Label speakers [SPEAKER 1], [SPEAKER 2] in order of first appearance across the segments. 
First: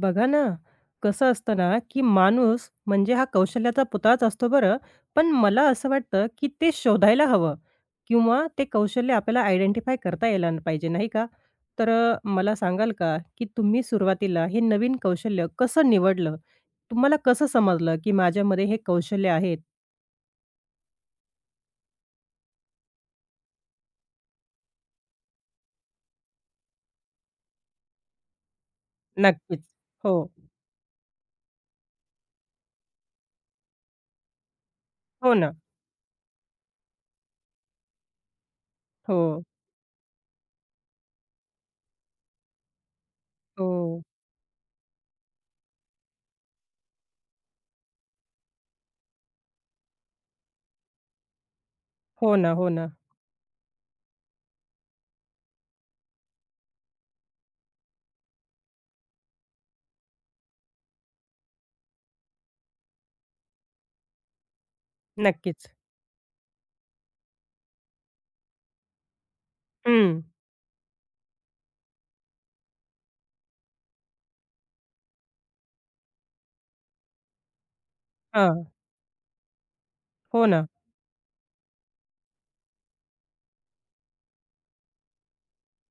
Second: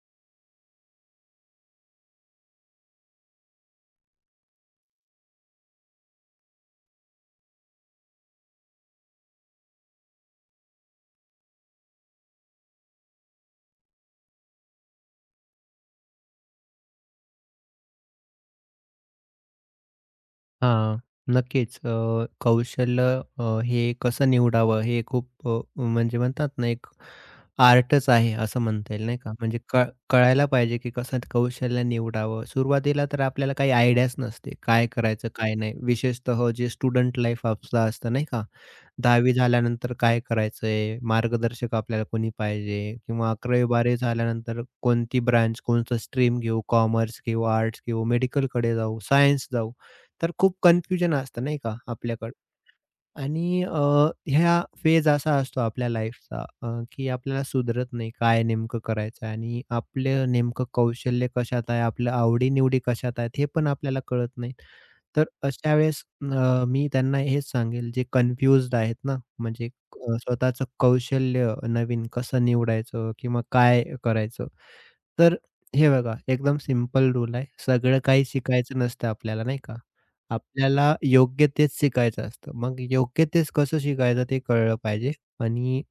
[SPEAKER 1] बघा ना, कसं असतं ना, की माणूस म्हणजे हा कौशल्याचा पुतळाच असतो बरं, पण मला असं वाटतं, की ते शोधायला हवं किंवा ते कौशल्य आपल्याला आयडेंटिफाय करता यायला पाहिजे, नाही का? तर मला सांगाल का, की तुम्ही सुरुवातीला हे नवीन कौशल्य कसं निवडलं? तुम्हाला कसं समजलं, की माझ्यामध्ये हे कौशल्य आहेत?
[SPEAKER 2] हां, नक्कीच. कौशल्य हे कसं निवडावं हे खूप म्हणजे म्हणतात ना एक आर्टच आहे असं म्हणता येईल नाही का? म्हणजे
[SPEAKER 1] नक्कीच. हो.
[SPEAKER 2] कळायला पाहिजे की कसं ते कौशल्य निवडावं. सुरुवातीला तर आपल्याला काही आयडियाच नसते. काय करायचं,
[SPEAKER 1] हो ना.
[SPEAKER 2] काय नाही. विशेषतः जे स्टुडंट लाईफ आपलं असतं नाही का? 10वी
[SPEAKER 1] हो,
[SPEAKER 2] झाल्यानंतर काय करायचंय? मार्गदर्शक आपल्याला कोणी पाहिजे? किंवा 11वी-12वी
[SPEAKER 1] हो.
[SPEAKER 2] झाल्यानंतर कोणती ब्रांच, कोणतं स्ट्रीम घेऊ? कॉमर्स घेऊ, आर्ट्स घेऊ, मेडिकलकडे जाऊ, सायन्स जाऊ? तर खूप कन्फ्युजन असतं नाही का आपल्याकडं.
[SPEAKER 1] हो ना, हो ना.
[SPEAKER 2] आणि ह्या फेज असा असतो आपल्या लाईफचा की आपल्याला सुधरत नाही काय नेमकं करायचं आहे आणि आपलं नेमकं कौशल्य कशात आहे, आपल्या आवडी-निवडी कशात आहेत हे पण आपल्याला कळत नाही. तर
[SPEAKER 1] नक्कीच.
[SPEAKER 2] अशा वेळेस मी त्यांना हेच सांगेल जे कन्फ्युज्ड आहेत ना, म्हणजे
[SPEAKER 1] हं.
[SPEAKER 2] स्वतःचं कौशल्य नवीन कसं निवडायचं किंवा काय करायचं? तर हे बघा, एकदम सिंपल रूल आहे. सगळं काही
[SPEAKER 1] हां.
[SPEAKER 2] शिकायचं नसतं आपल्याला नाही का?
[SPEAKER 1] हो ना.
[SPEAKER 2] आपल्याला योग्य तेच शिकायचं असतं. मग योग्य तेच कसं शिकायचं ते कळलं पाहिजे आणि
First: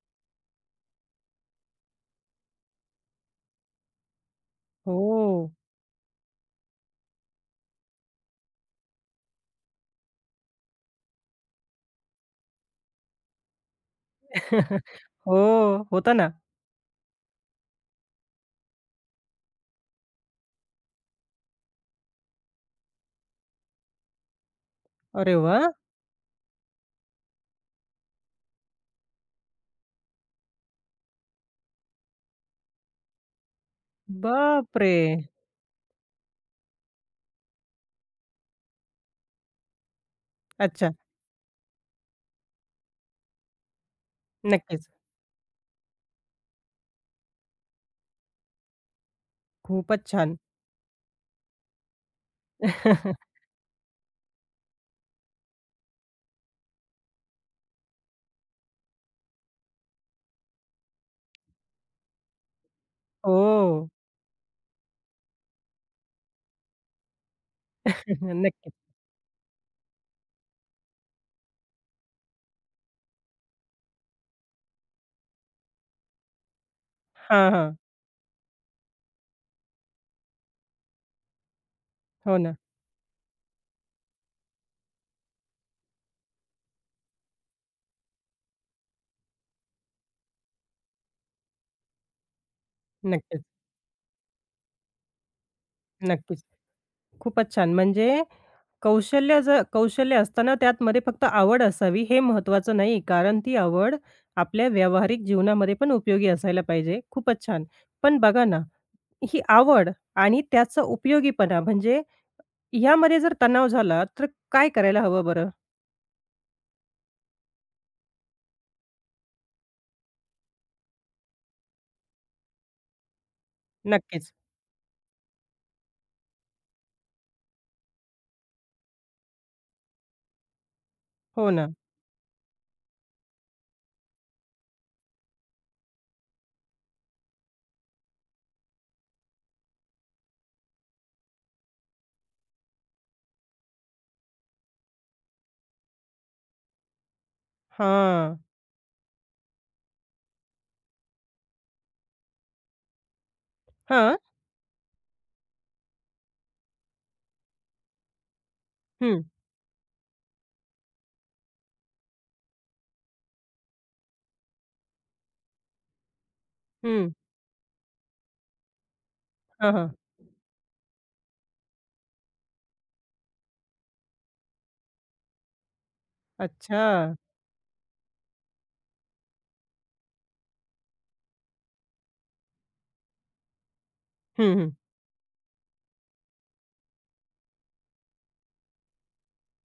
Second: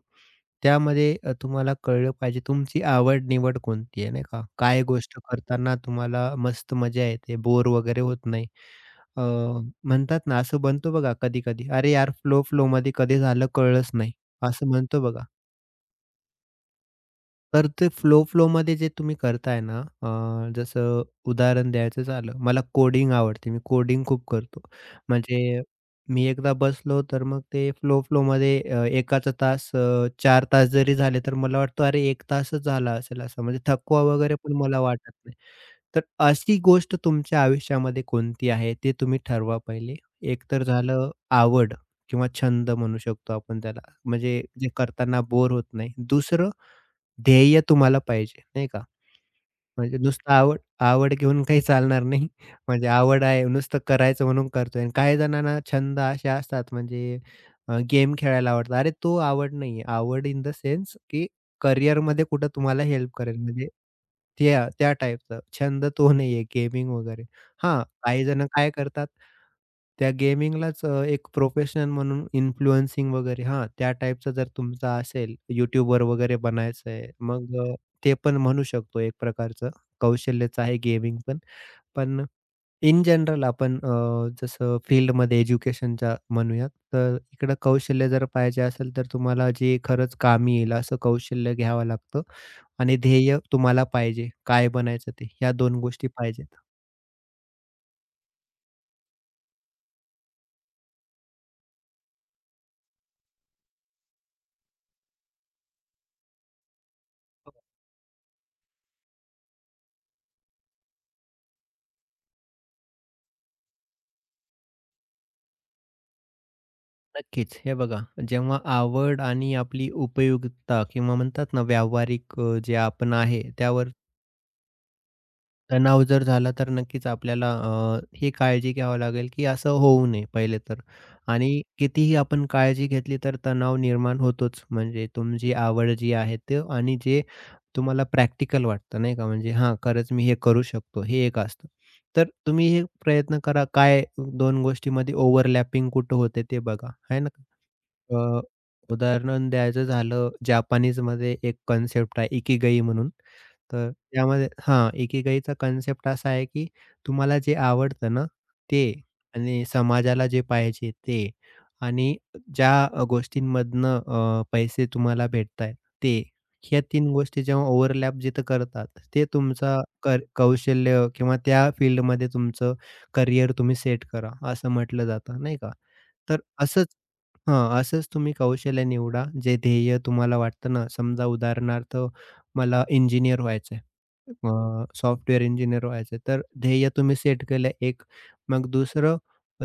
[SPEAKER 2] त्यामध्ये तुम्हाला कळलं पाहिजे तुमची आवड-निवड कोणती आहे नाही का? काय गोष्ट
[SPEAKER 1] हो.
[SPEAKER 2] करताना तुम्हाला मस्त मजा येते, बोर वगैरे होत नाही. अ, म्हणतात ना असं बनतो बघा कधी-कधी, "अरे यार, फ्लो-फ्लोमध्ये कधी झालं कळलंच नाही." असं म्हणतो बघा.
[SPEAKER 1] हो, होतं ना.
[SPEAKER 2] तर ते फ्लो, फ्लोमध्ये जे तुम्ही करताय ना, जसं उदाहरण द्यायचं झालं, मला कोडिंग आवडते. मी कोडिंग खूप करतो.
[SPEAKER 1] अरे वा,
[SPEAKER 2] म्हणजे मी एकदा बसलो, तर मग ते फ्लो, फ्लोमध्ये एकाचा तास 4 तास जरी झाले, तर मला वाटतं, "अरे, 1 तासच झाला असेल," असं. म्हणजे थकवा वगैरे पण मला
[SPEAKER 1] बापरे!
[SPEAKER 2] वाटत नाही. तर अशी गोष्ट तुमच्या आयुष्यामध्ये कोणती आहे, ते तुम्ही ठरवा पहिले. एक तर
[SPEAKER 1] अच्छा,
[SPEAKER 2] झालं आवड किंवा छंद म्हणू शकतो आपण त्याला, म्हणजे जे
[SPEAKER 1] नक्कीच.
[SPEAKER 2] करताना बोर होत नाही. दुसरं ध्येय तुम्हाला पाहिजे, नाही का? म्हणजे
[SPEAKER 1] खूपच
[SPEAKER 2] नुसतं
[SPEAKER 1] छान.
[SPEAKER 2] आवड आवड घेऊन काही चालणार नाही. म्हणजे आवड आहे, नुसतं करायचं म्हणून करतोय आणि काही जणांना छंद असे असतात म्हणजे गेम खेळायला आवडतं. अरे, तो आवड नाही आवड इन द सेन्स की करिअरमध्ये कुठं तुम्हाला हेल्प करेल म्हणजे
[SPEAKER 1] हो.
[SPEAKER 2] त्या त्या टाईपचं. छंद तो नाही आहे गेमिंग वगैरे. हां, काही जण काय
[SPEAKER 1] नक्कीच.
[SPEAKER 2] करतात, त्या गेमिंगलाच एक प्रोफेशन म्हणून इन्फ्लुएन्सिंग वगैरे हां, त्या टाईपचं जर तुमचा असेल, यूट्यूबर वगैरे बनायचं
[SPEAKER 1] हां,
[SPEAKER 2] मग
[SPEAKER 1] हां.
[SPEAKER 2] ते पण म्हणू शकतो एक प्रकारचं. कौशल्यच आहे गेमिंग पण. पण
[SPEAKER 1] हो ना.
[SPEAKER 2] इन जनरल आपण जसं फील्डमध्ये एज्युकेशनच्या म्हणूयात, तर इकडं कौशल्य जर पाहिजे असेल, तर तुम्हाला जे खरंच कामी येईल असं कौशल्य घ्यावं लागतं आणि ध्येय
[SPEAKER 1] नक्कीच,
[SPEAKER 2] तुम्हाला पाहिजे, काय बनायचं ते, ह्या दोन गोष्टी
[SPEAKER 1] नक्कीच.
[SPEAKER 2] पाहिजेत.
[SPEAKER 1] खूपच छान. म्हणजे कौशल्य जर कौशल्य असताना त्यातमध्ये फक्त आवड असावी हे महत्त्वाचं नाही, कारण ती आवड आपल्या व्यावहारिक जीवनामध्ये पण उपयोगी असायला पाहिजे. खूपच
[SPEAKER 2] हो,
[SPEAKER 1] छान. पण बघा ना, ही आवड आणि त्याचा उपयोगीपणा म्हणजे ह्यामध्ये जर तणाव झाला, तर काय करायला हवं बरं?
[SPEAKER 2] नक्कीच. हे बघा, जेव्हा आवड आणि आपली उपयुक्तता किंवा म्हणतात ना, व्यावहारिक जे आपण आहे त्यावर
[SPEAKER 1] नक्कीच.
[SPEAKER 2] तणाव जर झाला तर नक्कीच आपल्याला ही काळजी घ्यावी लागेल, की असं होऊ नये पहिले तर.
[SPEAKER 1] हो
[SPEAKER 2] आणि
[SPEAKER 1] ना.
[SPEAKER 2] कितीही आपण काळजी घेतली तर तणाव निर्माण होतोच. म्हणजे तुमची आवड जी आहे ते आणि जे तुम्हाला प्रॅक्टिकल वाटतं नाही का, म्हणजे हां, खरंच मी हे करू शकतो, हे एक असतं. तर तुम्ही हे प्रयत्न करा काय 2 गोष्टीमध्ये ओव्हरलॅपिंग कुठं होते ते बघा, आहे ना?
[SPEAKER 1] हां.
[SPEAKER 2] अ, उदाहरण द्यायचं झालं, जपानीजमध्ये एक कन्सेप्ट आहे इकिगाई म्हणून. तर
[SPEAKER 1] हां.
[SPEAKER 2] त्यामध्ये हां, एकेकाईचा कन्सेप्ट असा आहे, की तुम्हाला जे आवडतं ना, ते
[SPEAKER 1] हं,
[SPEAKER 2] आणि समाजाला जे पाहिजे ते आणि ज्या गोष्टींमधनं पैसे तुम्हाला भेटतायत ते. ह्या 3
[SPEAKER 1] हं.
[SPEAKER 2] गोष्टी जेव्हा ओव्हरलॅप जिथं करतात, ते
[SPEAKER 1] हां,
[SPEAKER 2] तुमचा
[SPEAKER 1] हां.
[SPEAKER 2] कौशल्य किंवा त्या फील्डमध्ये तुमचं करियर तुम्ही सेट करा, असं म्हटलं जातं, नाही का? तर असंच
[SPEAKER 1] अच्छा.
[SPEAKER 2] हां, असंच तुम्ही कौशल्य निवडा, जे ध्येय तुम्हाला वाटतं ना, समजा उदाहरणार्थ मला इंजिनिअर व्हायचं आहे.
[SPEAKER 1] हं, हं.
[SPEAKER 2] सॉफ्टवेअर इंजिनिअर व्हायचं तर ध्येय तुम्ही सेट केलं एक. मग दुसरं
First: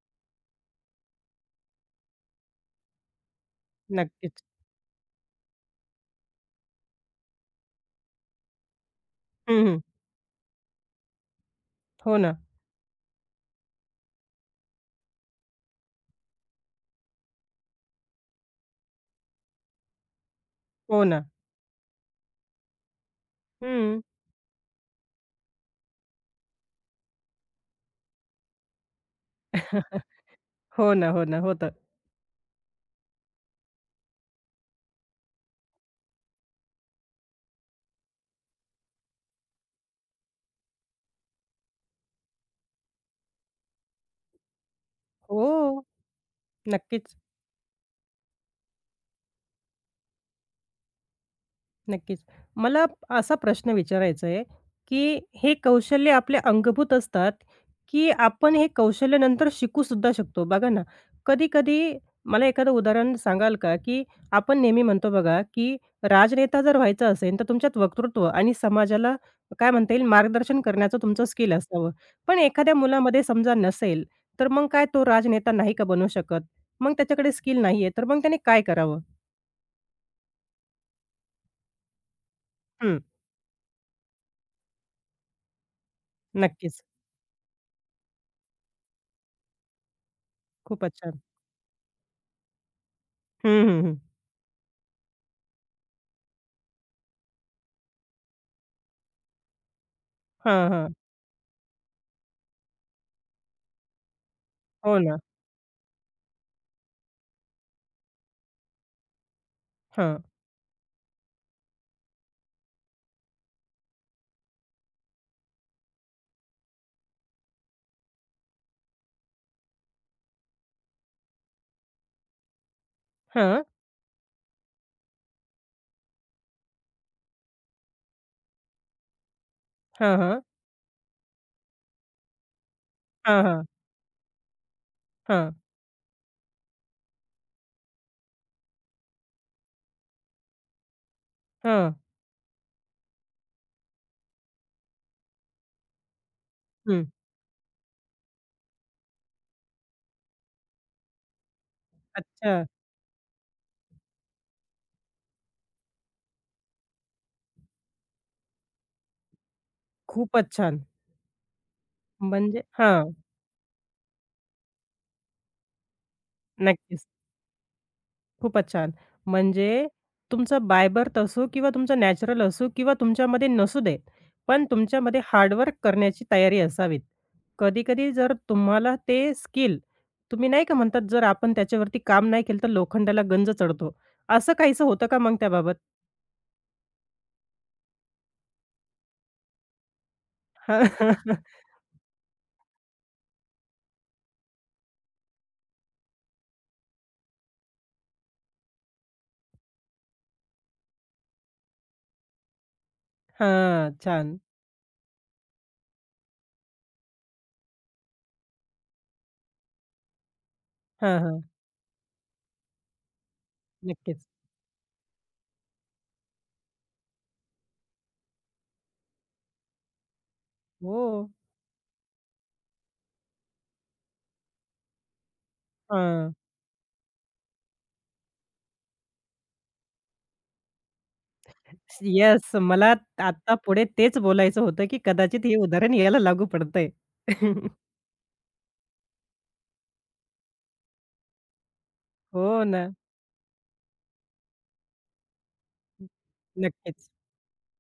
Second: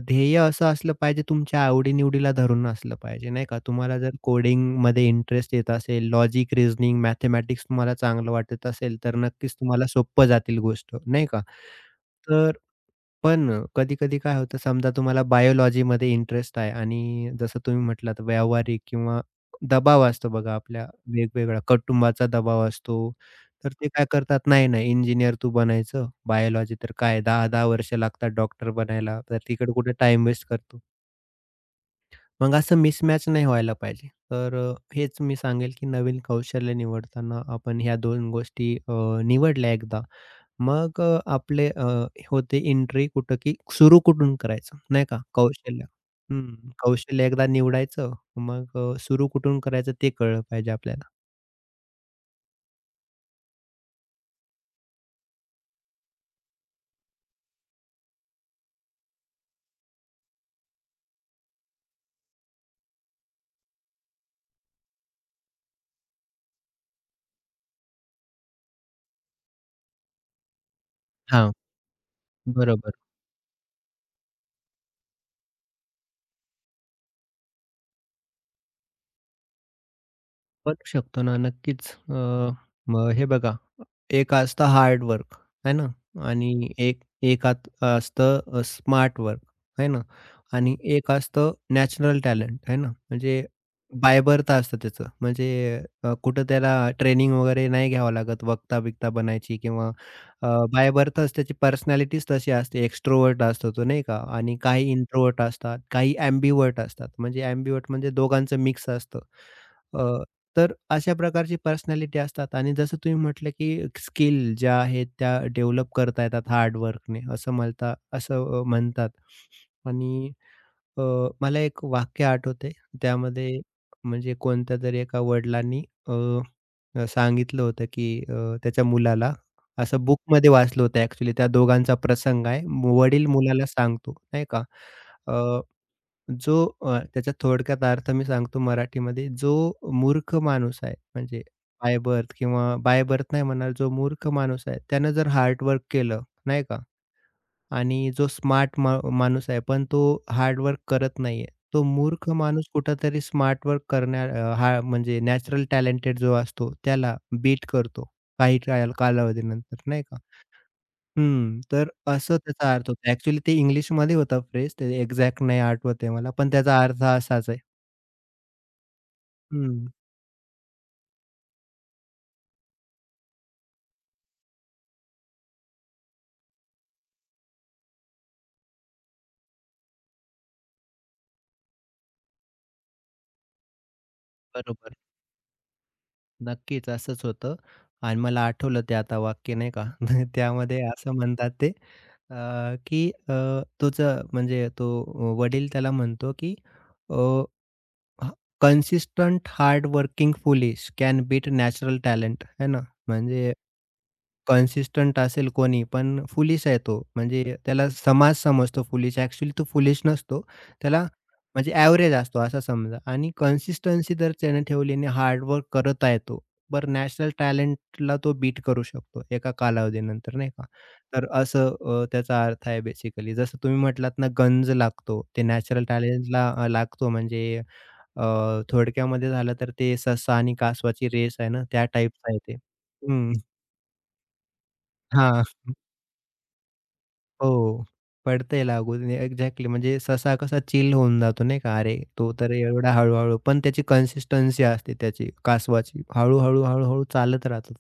[SPEAKER 2] ध्येय असं असलं पाहिजे तुमच्या आवडी-निवडीला धरून असलं पाहिजे, नाही का? तुम्हाला जर
[SPEAKER 1] नक्कीच.
[SPEAKER 2] कोडिंगमध्ये इंटरेस्ट येत असेल, लॉजिक, रिझनिंग, मॅथेमॅटिक्स तुम्हाला चांगलं वाटत असेल, तर नक्कीच
[SPEAKER 1] हं, हं.
[SPEAKER 2] तुम्हाला सोपं जातील गोष्ट, नाही का?
[SPEAKER 1] हो ना,
[SPEAKER 2] तर पण कधी-कधी काय होतं समजा तुम्हाला बायोलॉजीमध्ये इंटरेस्ट आहे आणि जसं तुम्ही म्हटलात व्यावहारिक किंवा दबाव असतो बघा आपल्या
[SPEAKER 1] हो ना.
[SPEAKER 2] वेगवेगळा कुटुंबाचा दबाव असतो. तर ते
[SPEAKER 1] हं.
[SPEAKER 2] काय करतात, "नाही, नाही इंजिनिअर तू बनायचं, बायोलॉजी तर काय 10-10 वर्ष लागतात डॉक्टर बनायला, तर तिकडे कुठे टाईम वेस्ट करतो."
[SPEAKER 1] हो ना, हो ना. होतं.
[SPEAKER 2] मग असं मिसमॅच नाही व्हायला पाहिजे. तर हेच मी सांगेल की नवीन कौशल्य निवडताना आपण ह्या 2 गोष्टी निवडल्या एकदा मग आपले होते एंट्री कुठं, की सुरू कुठून करायचं, नाही का?
[SPEAKER 1] हो.
[SPEAKER 2] कौशल्य. हं,
[SPEAKER 1] नक्कीच.
[SPEAKER 2] कौशल्य एकदा निवडायचं, मग सुरू कुठून करायचं ते कळलं पाहिजे आपल्याला.
[SPEAKER 1] नक्कीच. मला असा प्रश्न विचारायचा आहे, की हे कौशल्य आपले अंगभूत असतात, की आपण हे कौशल्य नंतर शिकू सुद्धा शकतो? बघा ना, कधी-कधी मला एखादं उदाहरण सांगाल का? की आपण नेहमी म्हणतो बघा, की राजनेता जर व्हायचं असेल, तर तुमच्यात वक्तृत्व आणि समाजाला काय म्हणता येईल, मार्गदर्शन करण्याचं तुमचं स्किल
[SPEAKER 2] हां,
[SPEAKER 1] असावं. पण एखाद्या
[SPEAKER 2] बरोबर.
[SPEAKER 1] मुलामध्ये समजा नसेल, तर मग काय तो राजनेता नाही का बनू शकत? मग त्याच्याकडे स्किल नाहीये, तर मग त्याने काय करावं?
[SPEAKER 2] बनू शकतो ना, नक्कीच.
[SPEAKER 1] हं,
[SPEAKER 2] मग हे बघा एक असतं हार्ड वर्क आहे ना आणि
[SPEAKER 1] नक्कीच.
[SPEAKER 2] एक एक आत असतं स्मार्ट वर्क आहे ना आणि
[SPEAKER 1] खूपच
[SPEAKER 2] एक
[SPEAKER 1] छान.
[SPEAKER 2] असतं नॅचरल टॅलेंट आहे ना म्हणजे
[SPEAKER 1] हं, हं, हं.
[SPEAKER 2] बाय बर्थ असतं त्याचं म्हणजे कुठं त्याला ट्रेनिंग वगैरे नाही घ्यावं लागत वक्ता बिक्ता बनायची किंवा अ,
[SPEAKER 1] हां, हां.
[SPEAKER 2] त्याची पर्सनॅलिटीच तशी असते एक्स्ट्रोवर्ट असतो तो नाही का आणि काही
[SPEAKER 1] हो ना.
[SPEAKER 2] इंट्रोवर्ट असतात काही ॲम्बिवर्ट असतात म्हणजे ॲम्बिवर्ट म्हणजे दोघांचं मिक्स असतं
[SPEAKER 1] हां,
[SPEAKER 2] तर अशा प्रकारची पर्सनॅलिटी असतात आणि जसं तुम्ही म्हटलं, की स्किल ज्या आहेत त्या डेव्हलप करता येतात हार्ड वर्कने असं म्हणता असं म्हणतात. आणि अ, मला एक वाक्य आठवतंय त्यामध्ये
[SPEAKER 1] हां.
[SPEAKER 2] म्हणजे कोणत्यातरी एका वडिलांनी अ, अ, सांगितलं होतं, की त्याच्या मुलाला असं
[SPEAKER 1] हां, हां.
[SPEAKER 2] बुकमध्ये वाचलं होतं ॲक्चुअली त्या दोघांचा प्रसंग आहे. वडील
[SPEAKER 1] हां, हां.
[SPEAKER 2] मुलाला सांगतो नाही का,
[SPEAKER 1] हां,
[SPEAKER 2] जो त्याचा थोडक्यात अर्थ मी सांगतो मराठीमध्ये, जो मूर्ख माणूस आहे, म्हणजे
[SPEAKER 1] हां.
[SPEAKER 2] बाय बर्थ किंवा बाय बर्थ नाही म्हणणार, जो मूर्ख माणूस आहे, त्यानं जर हार्ड केलं, नाही का?
[SPEAKER 1] हं.
[SPEAKER 2] आणि जो स्मार्ट माणूस आहे, पण तो हार्ड वर्क करत नाहीये. तो मूर्ख
[SPEAKER 1] अच्छा.
[SPEAKER 2] माणूस कुठेतरी स्मार्ट वर्क करण्या हा म्हणजे नॅचरल टॅलेंटेड जो असतो, त्याला बीट करतो काही कालावधीनंतर, नाही का?
[SPEAKER 1] खूपच छान.
[SPEAKER 2] हं, तर असं
[SPEAKER 1] म्हणजे
[SPEAKER 2] त्याचा अर्थ
[SPEAKER 1] हां,
[SPEAKER 2] होता. ॲक्चुअली ते इंग्लिशमध्ये होता फ्रेज, ते एक्झॅक्ट नाही आठवत आहे मला, पण त्याचा अर्थ
[SPEAKER 1] नक्कीच.
[SPEAKER 2] असाच आहे.
[SPEAKER 1] खूपच छान. म्हणजे
[SPEAKER 2] हं.
[SPEAKER 1] तुमचा बाय बर्थ असो किंवा तुमचं नॅचरल असो किंवा तुमच्यामध्ये नसू दे, पण तुमच्यामध्ये हार्डवर्क करण्याची तयारी असावीत. कधी-कधी जर तुम्हाला ते स्किल तुम्ही नाही का म्हणतात, जर आपण त्याच्यावरती काम नाही केलं, तर लोखंडाला गंज चढतो. असं काहीसं
[SPEAKER 2] बरोबर.
[SPEAKER 1] होतं का मग त्याबाबत?
[SPEAKER 2] नक्कीच असंच होतं आणि मला आठवलं ते आता वाक्य नाही का,
[SPEAKER 1] हां,
[SPEAKER 2] त्यामध्ये असं म्हणतात ते अ, की तुझं म्हणजे तो वडील त्याला म्हणतो, की अ, "consistent hard working foolish can beat natural talent." है ना? म्हणजे
[SPEAKER 1] हां. छान.
[SPEAKER 2] कन्सिस्टंट असेल कोणी पण फुलिश आहे तो. म्हणजे त्याला समाज समजतो फुलिश. ॲक्चुअली तो फुलिश नसतो. त्याला
[SPEAKER 1] हां, हां.
[SPEAKER 2] म्हणजे ॲव्हरेज असतो असं समजा आणि कन्सिस्टन्सी
[SPEAKER 1] नक्कीच.
[SPEAKER 2] जर त्याने ठेवली आणि हार्डवर्क करत आहे तो, तर नॅशनल टॅलेंटला तो बीट करू शकतो एका कालावधीनंतर नाही का.
[SPEAKER 1] हो.
[SPEAKER 2] तर असं त्याचा अर्थ आहे बेसिकली. जसं तुम्ही म्हटलात ना गंज लागतो. ते नॅचरल
[SPEAKER 1] हां.
[SPEAKER 2] टॅलेंटला लागतो म्हणजे थोडक्यामध्ये झालं तर ते ससा आणि कासवाची रेस आहे ना त्या टाईपचं आहे
[SPEAKER 1] येस.
[SPEAKER 2] ते.
[SPEAKER 1] मला
[SPEAKER 2] हं.
[SPEAKER 1] आता पुढे तेच बोलायचं होतं, की
[SPEAKER 2] हां.
[SPEAKER 1] कदाचित हे उदाहरण याला लागू पडतंय.
[SPEAKER 2] हो. पडतंय लागू. एक्झॅक्टली म्हणजे ससा कसा चिल होऊन जातो नाही का? अरे, तो
[SPEAKER 1] हो
[SPEAKER 2] तर
[SPEAKER 1] ना.
[SPEAKER 2] एवढा हळू-हळू पण त्याची कन्सिस्टन्सी असते त्याची कासवाची. हळू-हळू, हळू
[SPEAKER 1] नक्कीच,
[SPEAKER 2] चालत राहतो.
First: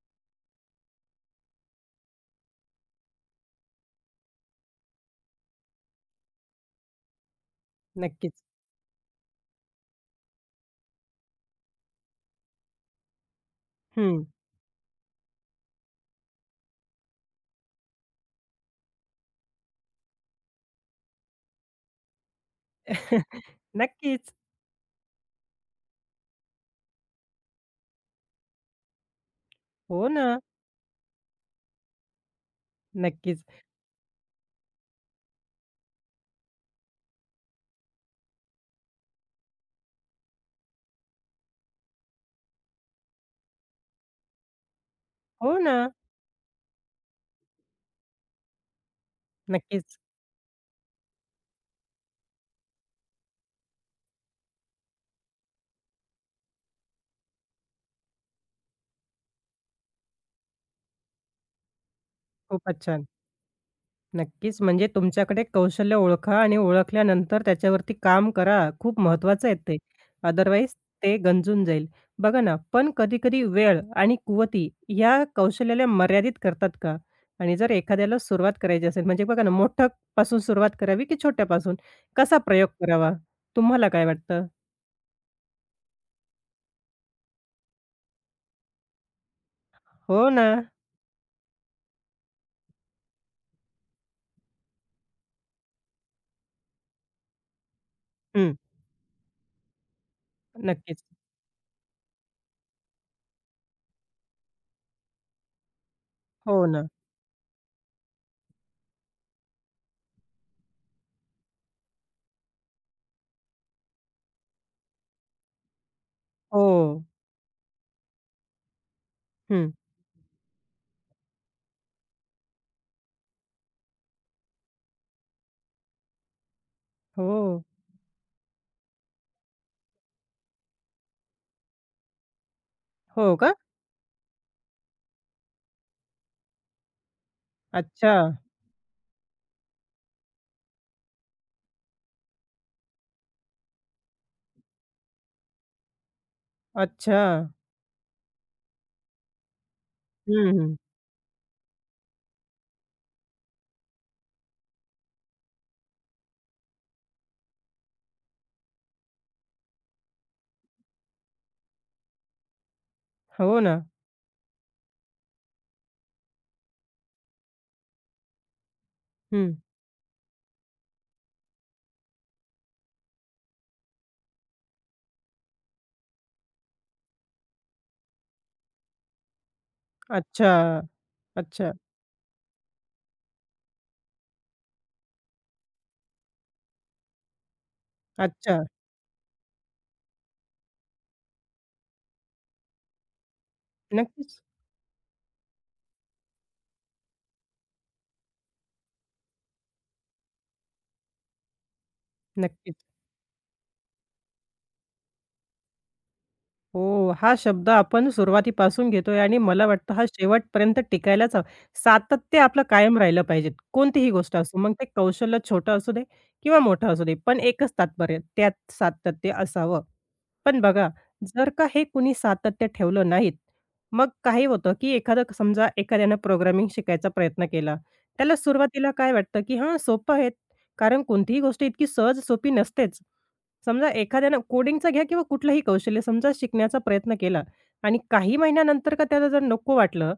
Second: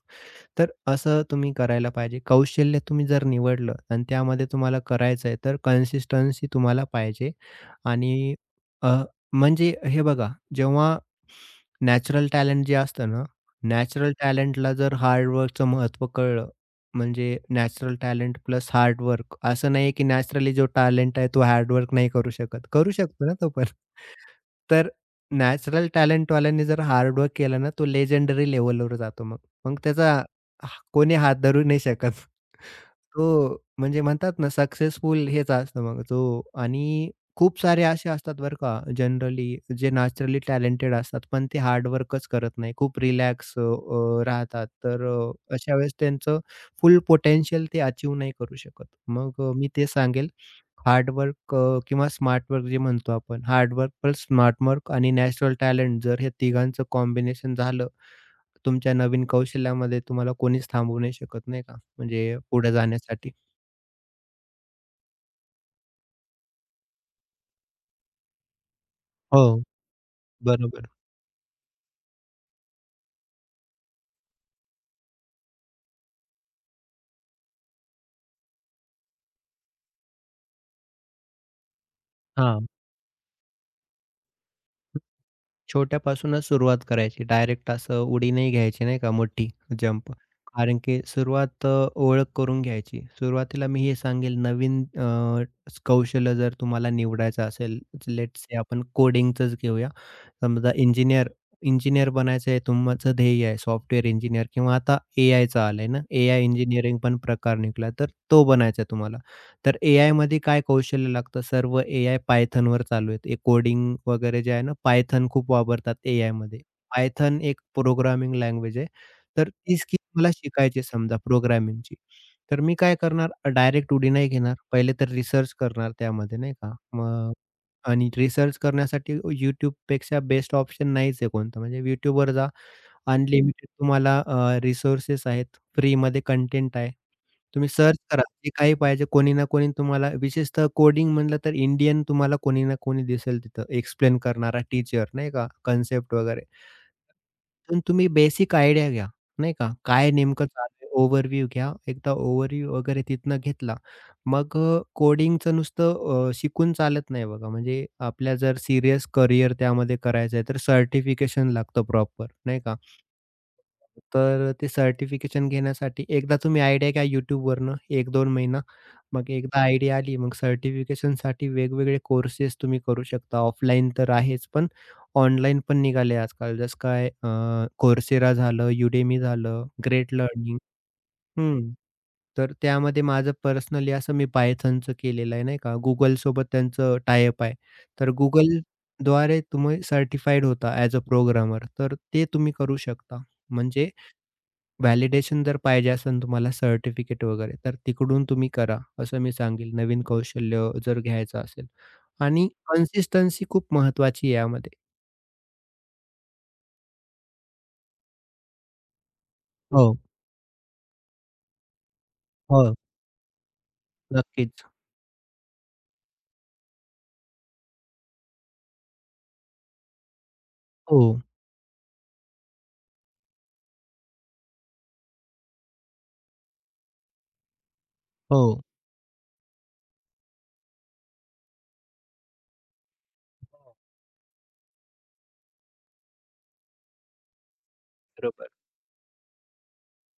[SPEAKER 2] तर असं तुम्ही करायला पाहिजे. कौशल्य तुम्ही जर निवडलं आणि त्यामध्ये तुम्हाला करायचंय तर कन्सिस्टन्सी तुम्हाला पाहिजे. आणि
[SPEAKER 1] नक्कीच.
[SPEAKER 2] अ, म्हणजे हे बघा, जेव्हा नॅचरल टॅलेंट जे असतं ना, नॅचरल
[SPEAKER 1] हं.
[SPEAKER 2] टॅलेंटला जर हार्ड वर्कचं महत्त्व कळलं, म्हणजे नॅचरल टॅलेंट प्लस हार्ड असं नाही की नॅचरली जो टॅलेंट आहे तो हार्ड वर्क नाही करू शकत. करू शकतो ना तो पण.
[SPEAKER 1] नक्कीच.
[SPEAKER 2] तर नॅचरल टॅलेंटवाल्याने जर हार्ड वर्क केलं ना, तो लेजेंडरी लेव्हलवर जातो मग. मग
[SPEAKER 1] हो
[SPEAKER 2] त्याचा
[SPEAKER 1] ना.
[SPEAKER 2] हा कोणी हात धरू नाही शकत. तो
[SPEAKER 1] नक्कीच.
[SPEAKER 2] म्हणजे म्हणतात ना सक्सेसफुल हेच असतं मग तो आणि खूप सारे असे असतात बरं का जनरली जे नॅचरली टॅलेंटेड असतात, पण ते हार्ड करत नाही. खूप रिलॅक्स राहतात. तर
[SPEAKER 1] हो
[SPEAKER 2] अशा
[SPEAKER 1] ना.
[SPEAKER 2] वेळेस त्यांचं फुल पोटेन्शियल ते अचीव्ह नाही करू शकत. मग मी ते
[SPEAKER 1] नक्कीच.
[SPEAKER 2] सांगेल हार्ड वर्क किंवा स्मार्ट वर्क जे म्हणतो आपण, हार्ड प्लस स्मार्ट वर्क आणि नॅचरल टॅलेंट जर हे तिघांचं कॉम्बिनेशन झालं, तुमच्या नवीन कौशल्यामध्ये तुम्हाला कोणीच थांबवू नाही शकत नाही का, म्हणजे पुढे
[SPEAKER 1] खूपच छान.
[SPEAKER 2] जाण्यासाठी.
[SPEAKER 1] नक्कीच. म्हणजे तुमच्याकडे कौशल्य ओळखा आणि ओळखल्यानंतर त्याच्यावरती काम करा. खूप महत्त्वाचं आहे
[SPEAKER 2] हो,
[SPEAKER 1] ते. अदरवाईज
[SPEAKER 2] बरोबर.
[SPEAKER 1] ते गंजून जाईल. बघा ना, पण कधी-कधी वेळ आणि कुवती या कौशल्याला मर्यादित करतात का? आणि जर एखाद्याला सुरुवात करायची असेल, म्हणजे बघा ना, मोठ्यापासून सुरुवात करावी की छोट्यापासून? कसा
[SPEAKER 2] हां.
[SPEAKER 1] प्रयोग करावा? तुम्हाला काय वाटतं?
[SPEAKER 2] छोट्यापासूनच सुरुवात करायची. डायरेक्ट असं उडी नाही घ्यायची नाही का मोठी जंप.
[SPEAKER 1] हो ना.
[SPEAKER 2] कारण की सुरुवात ओळख करून घ्यायची. सुरुवातीला मी हे सांगेल नवीन कौशल्य जर तुम्हाला निवडायचं असेल, लेट
[SPEAKER 1] हं.
[SPEAKER 2] से आपण कोडिंगचंच घेऊया. समजा
[SPEAKER 1] नक्कीच.
[SPEAKER 2] इंजिनिअर इंजिनिअर बनायचं आहे तुमचं ध्येय आहे सॉफ्टवेअर इंजिनिअर किंवा आता एआयचं आलंय ना, एआय
[SPEAKER 1] हो ना.
[SPEAKER 2] इंजिनिअरिंग पण प्रकार निघाला तर तो बनायचा आहे तुम्हाला. तर एआयमध्ये काय कौशल्य लागतं? सर्व एआय Pythonवर चालू आहेत. कोडिंग वगैरे जे आहे ना, Python खूप वापरतात एआयमध्ये.
[SPEAKER 1] हो.
[SPEAKER 2] Python एक प्रोग्रामिंग लँग्वेज आहे. तर
[SPEAKER 1] हं.
[SPEAKER 2] ती स्किल मला शिकायची आहे समजा प्रोग्रामिंगची. तर मी काय करणार? डायरेक्ट उडी नाही घेणार. पहिले तर रिसर्च करणार त्यामध्ये नाही का. मग
[SPEAKER 1] हो.
[SPEAKER 2] आणि रिसर्च करण्यासाठी YouTubeपेक्षा बेस्ट ऑप्शन नाहीच आहे कोणता. म्हणजे YouTubeवर जा.
[SPEAKER 1] हो का?
[SPEAKER 2] अनलिमिटेड तुम्हाला रिसोर्सेस आहेत. फ्रीमध्ये कंटेंट आहे. तुम्ही सर्च
[SPEAKER 1] अच्छा.
[SPEAKER 2] करा. जे काही पाहिजे कोणी ना कोणी तुम्हाला विशेषतः कोडिंग म्हटलं तर इंडियन तुम्हाला कोणी ना कोणी दिसेल तिथं एक्सप्लेन करणारा टीचर नाही का कन्सेप्ट वगैरे.
[SPEAKER 1] अच्छा.
[SPEAKER 2] पण तुम्ही बेसिक आयडिया घ्या नाही का. काय नेमकं
[SPEAKER 1] हं,
[SPEAKER 2] चालू
[SPEAKER 1] हं.
[SPEAKER 2] आहे ओव्हरव्ह्यू घ्या. एकदा ओव्हरव्ह्यू वगैरे तिथनं घेतला. मग कोडिंगचं नुसतं शिकून चालत नाही बघा. म्हणजे आपल्या जर सीरियस करियर त्यामध्ये करायचं आहे तर सर्टिफिकेशन लागतं प्रॉपर नाही का.
[SPEAKER 1] हो ना.
[SPEAKER 2] तर ते सर्टिफिकेशन घेण्यासाठी एकदा तुम्ही आयडिया घ्या YouTubeवरनं एक दोन महिना. मग
[SPEAKER 1] हं.
[SPEAKER 2] एकदा आयडिया आली, मग सर्टिफिकेशनसाठी वेगवेगळे कोर्सेस तुम्ही करू शकता. ऑफलाईन तर आहेच, पण ऑनलाईन पण निघाले आजकाल. जसं काय झालं, Udemy झालं, ग्रेट
[SPEAKER 1] अच्छा,
[SPEAKER 2] लर्निंग
[SPEAKER 1] अच्छा,
[SPEAKER 2] हं. तर त्यामध्ये माझं पर्सनली असं मी Pythonचं केलेलं आहे, नाही का. Googleसोबत त्यांचं टाय आहे. तर
[SPEAKER 1] अच्छा.
[SPEAKER 2] Googleद्वारे तुम्ही सर्टिफाईड होता ॲज अ प्रोग्रामर. तर ते तुम्ही करू शकता. म्हणजे
[SPEAKER 1] नक्कीच,
[SPEAKER 2] व्हॅलिडेशन जर पाहिजे असेल तुम्हाला सर्टिफिकेट वगैरे, तर तिकडून तुम्ही करा, असं मी सांगेल. नवीन कौशल्य जर घ्यायचं असेल आणि
[SPEAKER 1] नक्कीच.
[SPEAKER 2] कन्सिस्टन्सी खूप महत्वाची आहे यामध्ये.
[SPEAKER 1] हो, हा शब्द आपण सुरुवातीपासून घेतोय आणि मला वाटतं
[SPEAKER 2] हो,
[SPEAKER 1] हा शेवटपर्यंत टिकायलाच हवा. सातत्य आपलं
[SPEAKER 2] हो.
[SPEAKER 1] कायम राहिलं पाहिजे. कोणतीही गोष्ट असो,
[SPEAKER 2] नक्कीच.
[SPEAKER 1] मग ते कौशल्य छोटं असू दे किंवा मोठं असू दे, पण एकच तात्पर्य त्यात सातत्य असावं. पण बघा,
[SPEAKER 2] हो,
[SPEAKER 1] जर का हे कुणी सातत्य ठेवलं नाहीत, मग काही होतं, की एखादं समजा एखाद्यानं प्रोग्रामिंग शिकायचा प्रयत्न केला. त्याला
[SPEAKER 2] हो.
[SPEAKER 1] सुरुवातीला काय वाटतं, की हां, सोपं आहे. कारण कोणतीही गोष्ट इतकी सहज सोपी नसतेच. समजा एखाद्यानं कोडिंगचा घ्या किंवा कुठलंही कौशल्य समजा शिकण्याचा प्रयत्न केला आणि काही
[SPEAKER 2] बरोबर.
[SPEAKER 1] महिन्यानंतर का त्याला जर नको वाटलं,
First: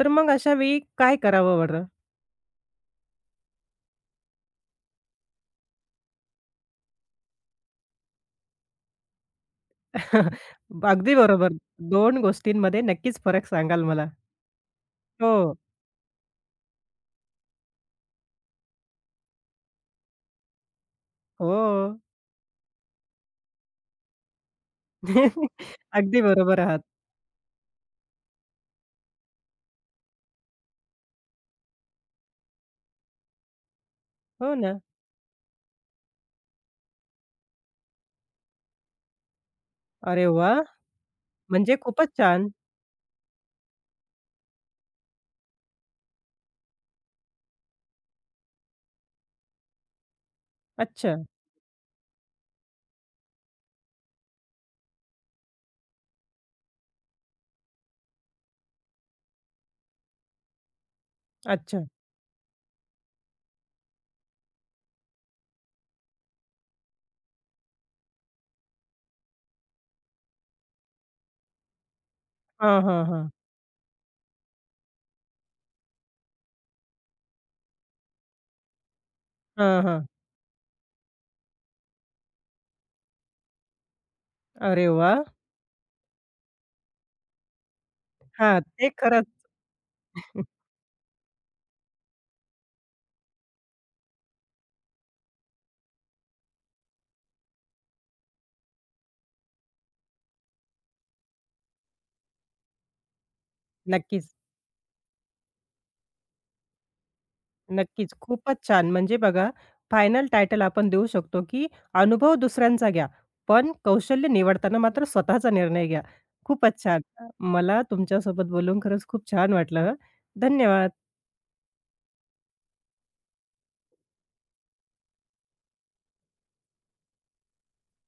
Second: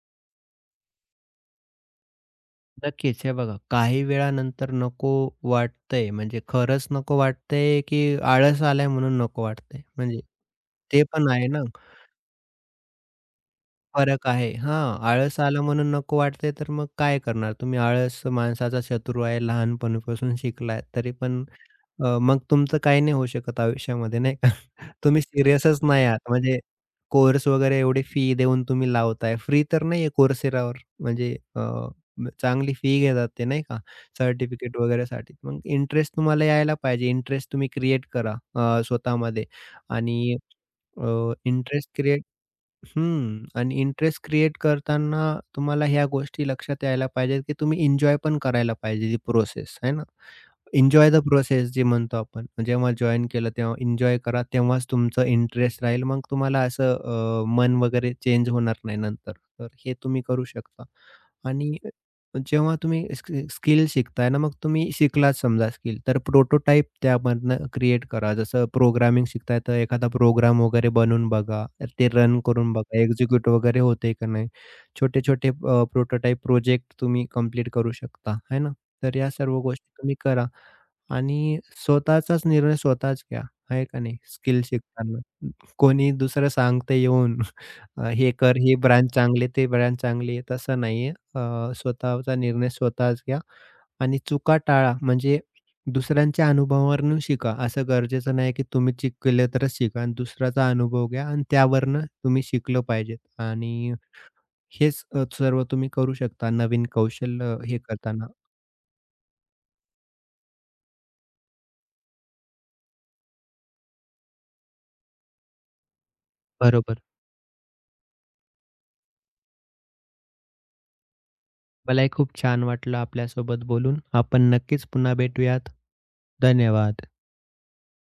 [SPEAKER 1] तर मग अशा वेळी काय करावं बरं?
[SPEAKER 2] नक्कीच. हे बघा, काही वेळानंतर नको वाटतंय, म्हणजे खरंच नको वाटतंय, की आळस आलाय म्हणून नको वाटतंय? म्हणजे ते
[SPEAKER 1] अगदी
[SPEAKER 2] पण आहे
[SPEAKER 1] बरोबर.
[SPEAKER 2] ना.
[SPEAKER 1] 2 गोष्टींमध्ये नक्कीच फरक सांगाल मला.
[SPEAKER 2] फरक आहे. हां, आळस
[SPEAKER 1] हो.
[SPEAKER 2] आलं म्हणून नको वाटते, तर मग काय करणार तुम्ही? आळस माणसाचा शत्रू आहे, लहानपणापासून शिकलाय. तरी पण
[SPEAKER 1] हो.
[SPEAKER 2] मग तुमचं काही नाही होऊ शकत आयुष्यामध्ये नाही का? तुम्ही सीरियसच नाही आहात.
[SPEAKER 1] अगदी बरोबर
[SPEAKER 2] म्हणजे
[SPEAKER 1] आहात.
[SPEAKER 2] कोर्स वगैरे एवढी फी देऊन तुम्ही लावताय. फ्री तर नाहीये Courseraवर म्हणजे चांगली फी घेतात ते नाही का?
[SPEAKER 1] हो
[SPEAKER 2] सर्टिफिकेट
[SPEAKER 1] ना.
[SPEAKER 2] वगैरेसाठी. मग इंटरेस्ट तुम्हाला यायला पाहिजे. इंटरेस्ट तुम्ही क्रिएट करा स्वतःमध्ये
[SPEAKER 1] अरे
[SPEAKER 2] आणि
[SPEAKER 1] वाह! म्हणजे
[SPEAKER 2] इंटरेस्ट
[SPEAKER 1] खूपच
[SPEAKER 2] क्रिएट
[SPEAKER 1] छान.
[SPEAKER 2] हं. आणि इंटरेस्ट क्रिएट करताना तुम्हाला ह्या गोष्टी लक्षात यायला पाहिजेत, की तुम्ही एन्जॉय पण करायला पाहिजे ही प्रोसेस, है ना? एन्जॉय
[SPEAKER 1] अच्छा,
[SPEAKER 2] द प्रोसेस जे म्हणतो आपण. म्हणजे जेव्हा जॉइन केलं तेव्हा एन्जॉय करा. तेव्हाच तुमचं इंटरेस्ट राहील. मग तुम्हाला असं मन वगैरे चेंज होणार नाही नंतर. तर हे तुम्ही करू शकता. आणि
[SPEAKER 1] अच्छा.
[SPEAKER 2] जेव्हा तुम्ही स्किल शिकताय ना, मग तुम्ही शिकलाच समजा स्किल, तर प्रोटोटाइप त्यामधनं क्रिएट करा. जसं प्रोग्रामिंग शिकताय तर एखादा प्रोग्राम वगैरे बनवून बघा. ते रन करून
[SPEAKER 1] हां,
[SPEAKER 2] बघा.
[SPEAKER 1] हां, हां.
[SPEAKER 2] एक्झिक्यूट वगैरे होतंय का नाही. छोटे-छोटे प्रोजेक्ट तुम्ही कंप्लीट करू शकता, आहे ना. तर या सर्व
[SPEAKER 1] हां,
[SPEAKER 2] गोष्टी
[SPEAKER 1] हां.
[SPEAKER 2] तुम्ही करा. आणि स्वतःचाच निर्णय स्वतःच घ्या, आहे का नाही? स्किल
[SPEAKER 1] अरे
[SPEAKER 2] शिकताना.
[SPEAKER 1] वाह!
[SPEAKER 2] कोणी दुसरं सांगतंय येऊन हे
[SPEAKER 1] हां,
[SPEAKER 2] कर, हे
[SPEAKER 1] ते
[SPEAKER 2] ब्रँड
[SPEAKER 1] खरंच.
[SPEAKER 2] चांगले, ते ब्रँड चांगले आहे, तसं नाहीये. स्वतःचा निर्णय स्वतःच घ्या आणि चुका टाळा. म्हणजे दुसऱ्यांच्या अनुभवावरून शिका. असं गरजेचं नाही की तुम्हीच शिकले तरच शिका आणि दुसऱ्याचा अनुभव घ्या आणि त्यावरनं तुम्ही शिकलं पाहिजेत आणि
[SPEAKER 1] नक्कीच,
[SPEAKER 2] हेच सर्व तुम्ही करू शकता नवीन कौशल्य हे
[SPEAKER 1] नक्कीच.
[SPEAKER 2] करताना.
[SPEAKER 1] खूपच छान. म्हणजे बघा, फायनल टायटल आपण देऊ शकतो, की अनुभव दुसऱ्यांचा घ्या, पण कौशल्य निवडताना मात्र स्वतःचा निर्णय घ्या. खूपच छान.
[SPEAKER 2] बरोबर.
[SPEAKER 1] मला तुमच्यासोबत बोलून खरंच खूप छान वाटलं धन्यवाद.
[SPEAKER 2] मलाही खूप छान वाटलं आपल्यासोबत बोलून. आपण नक्कीच पुन्हा भेटूयात. धन्यवाद.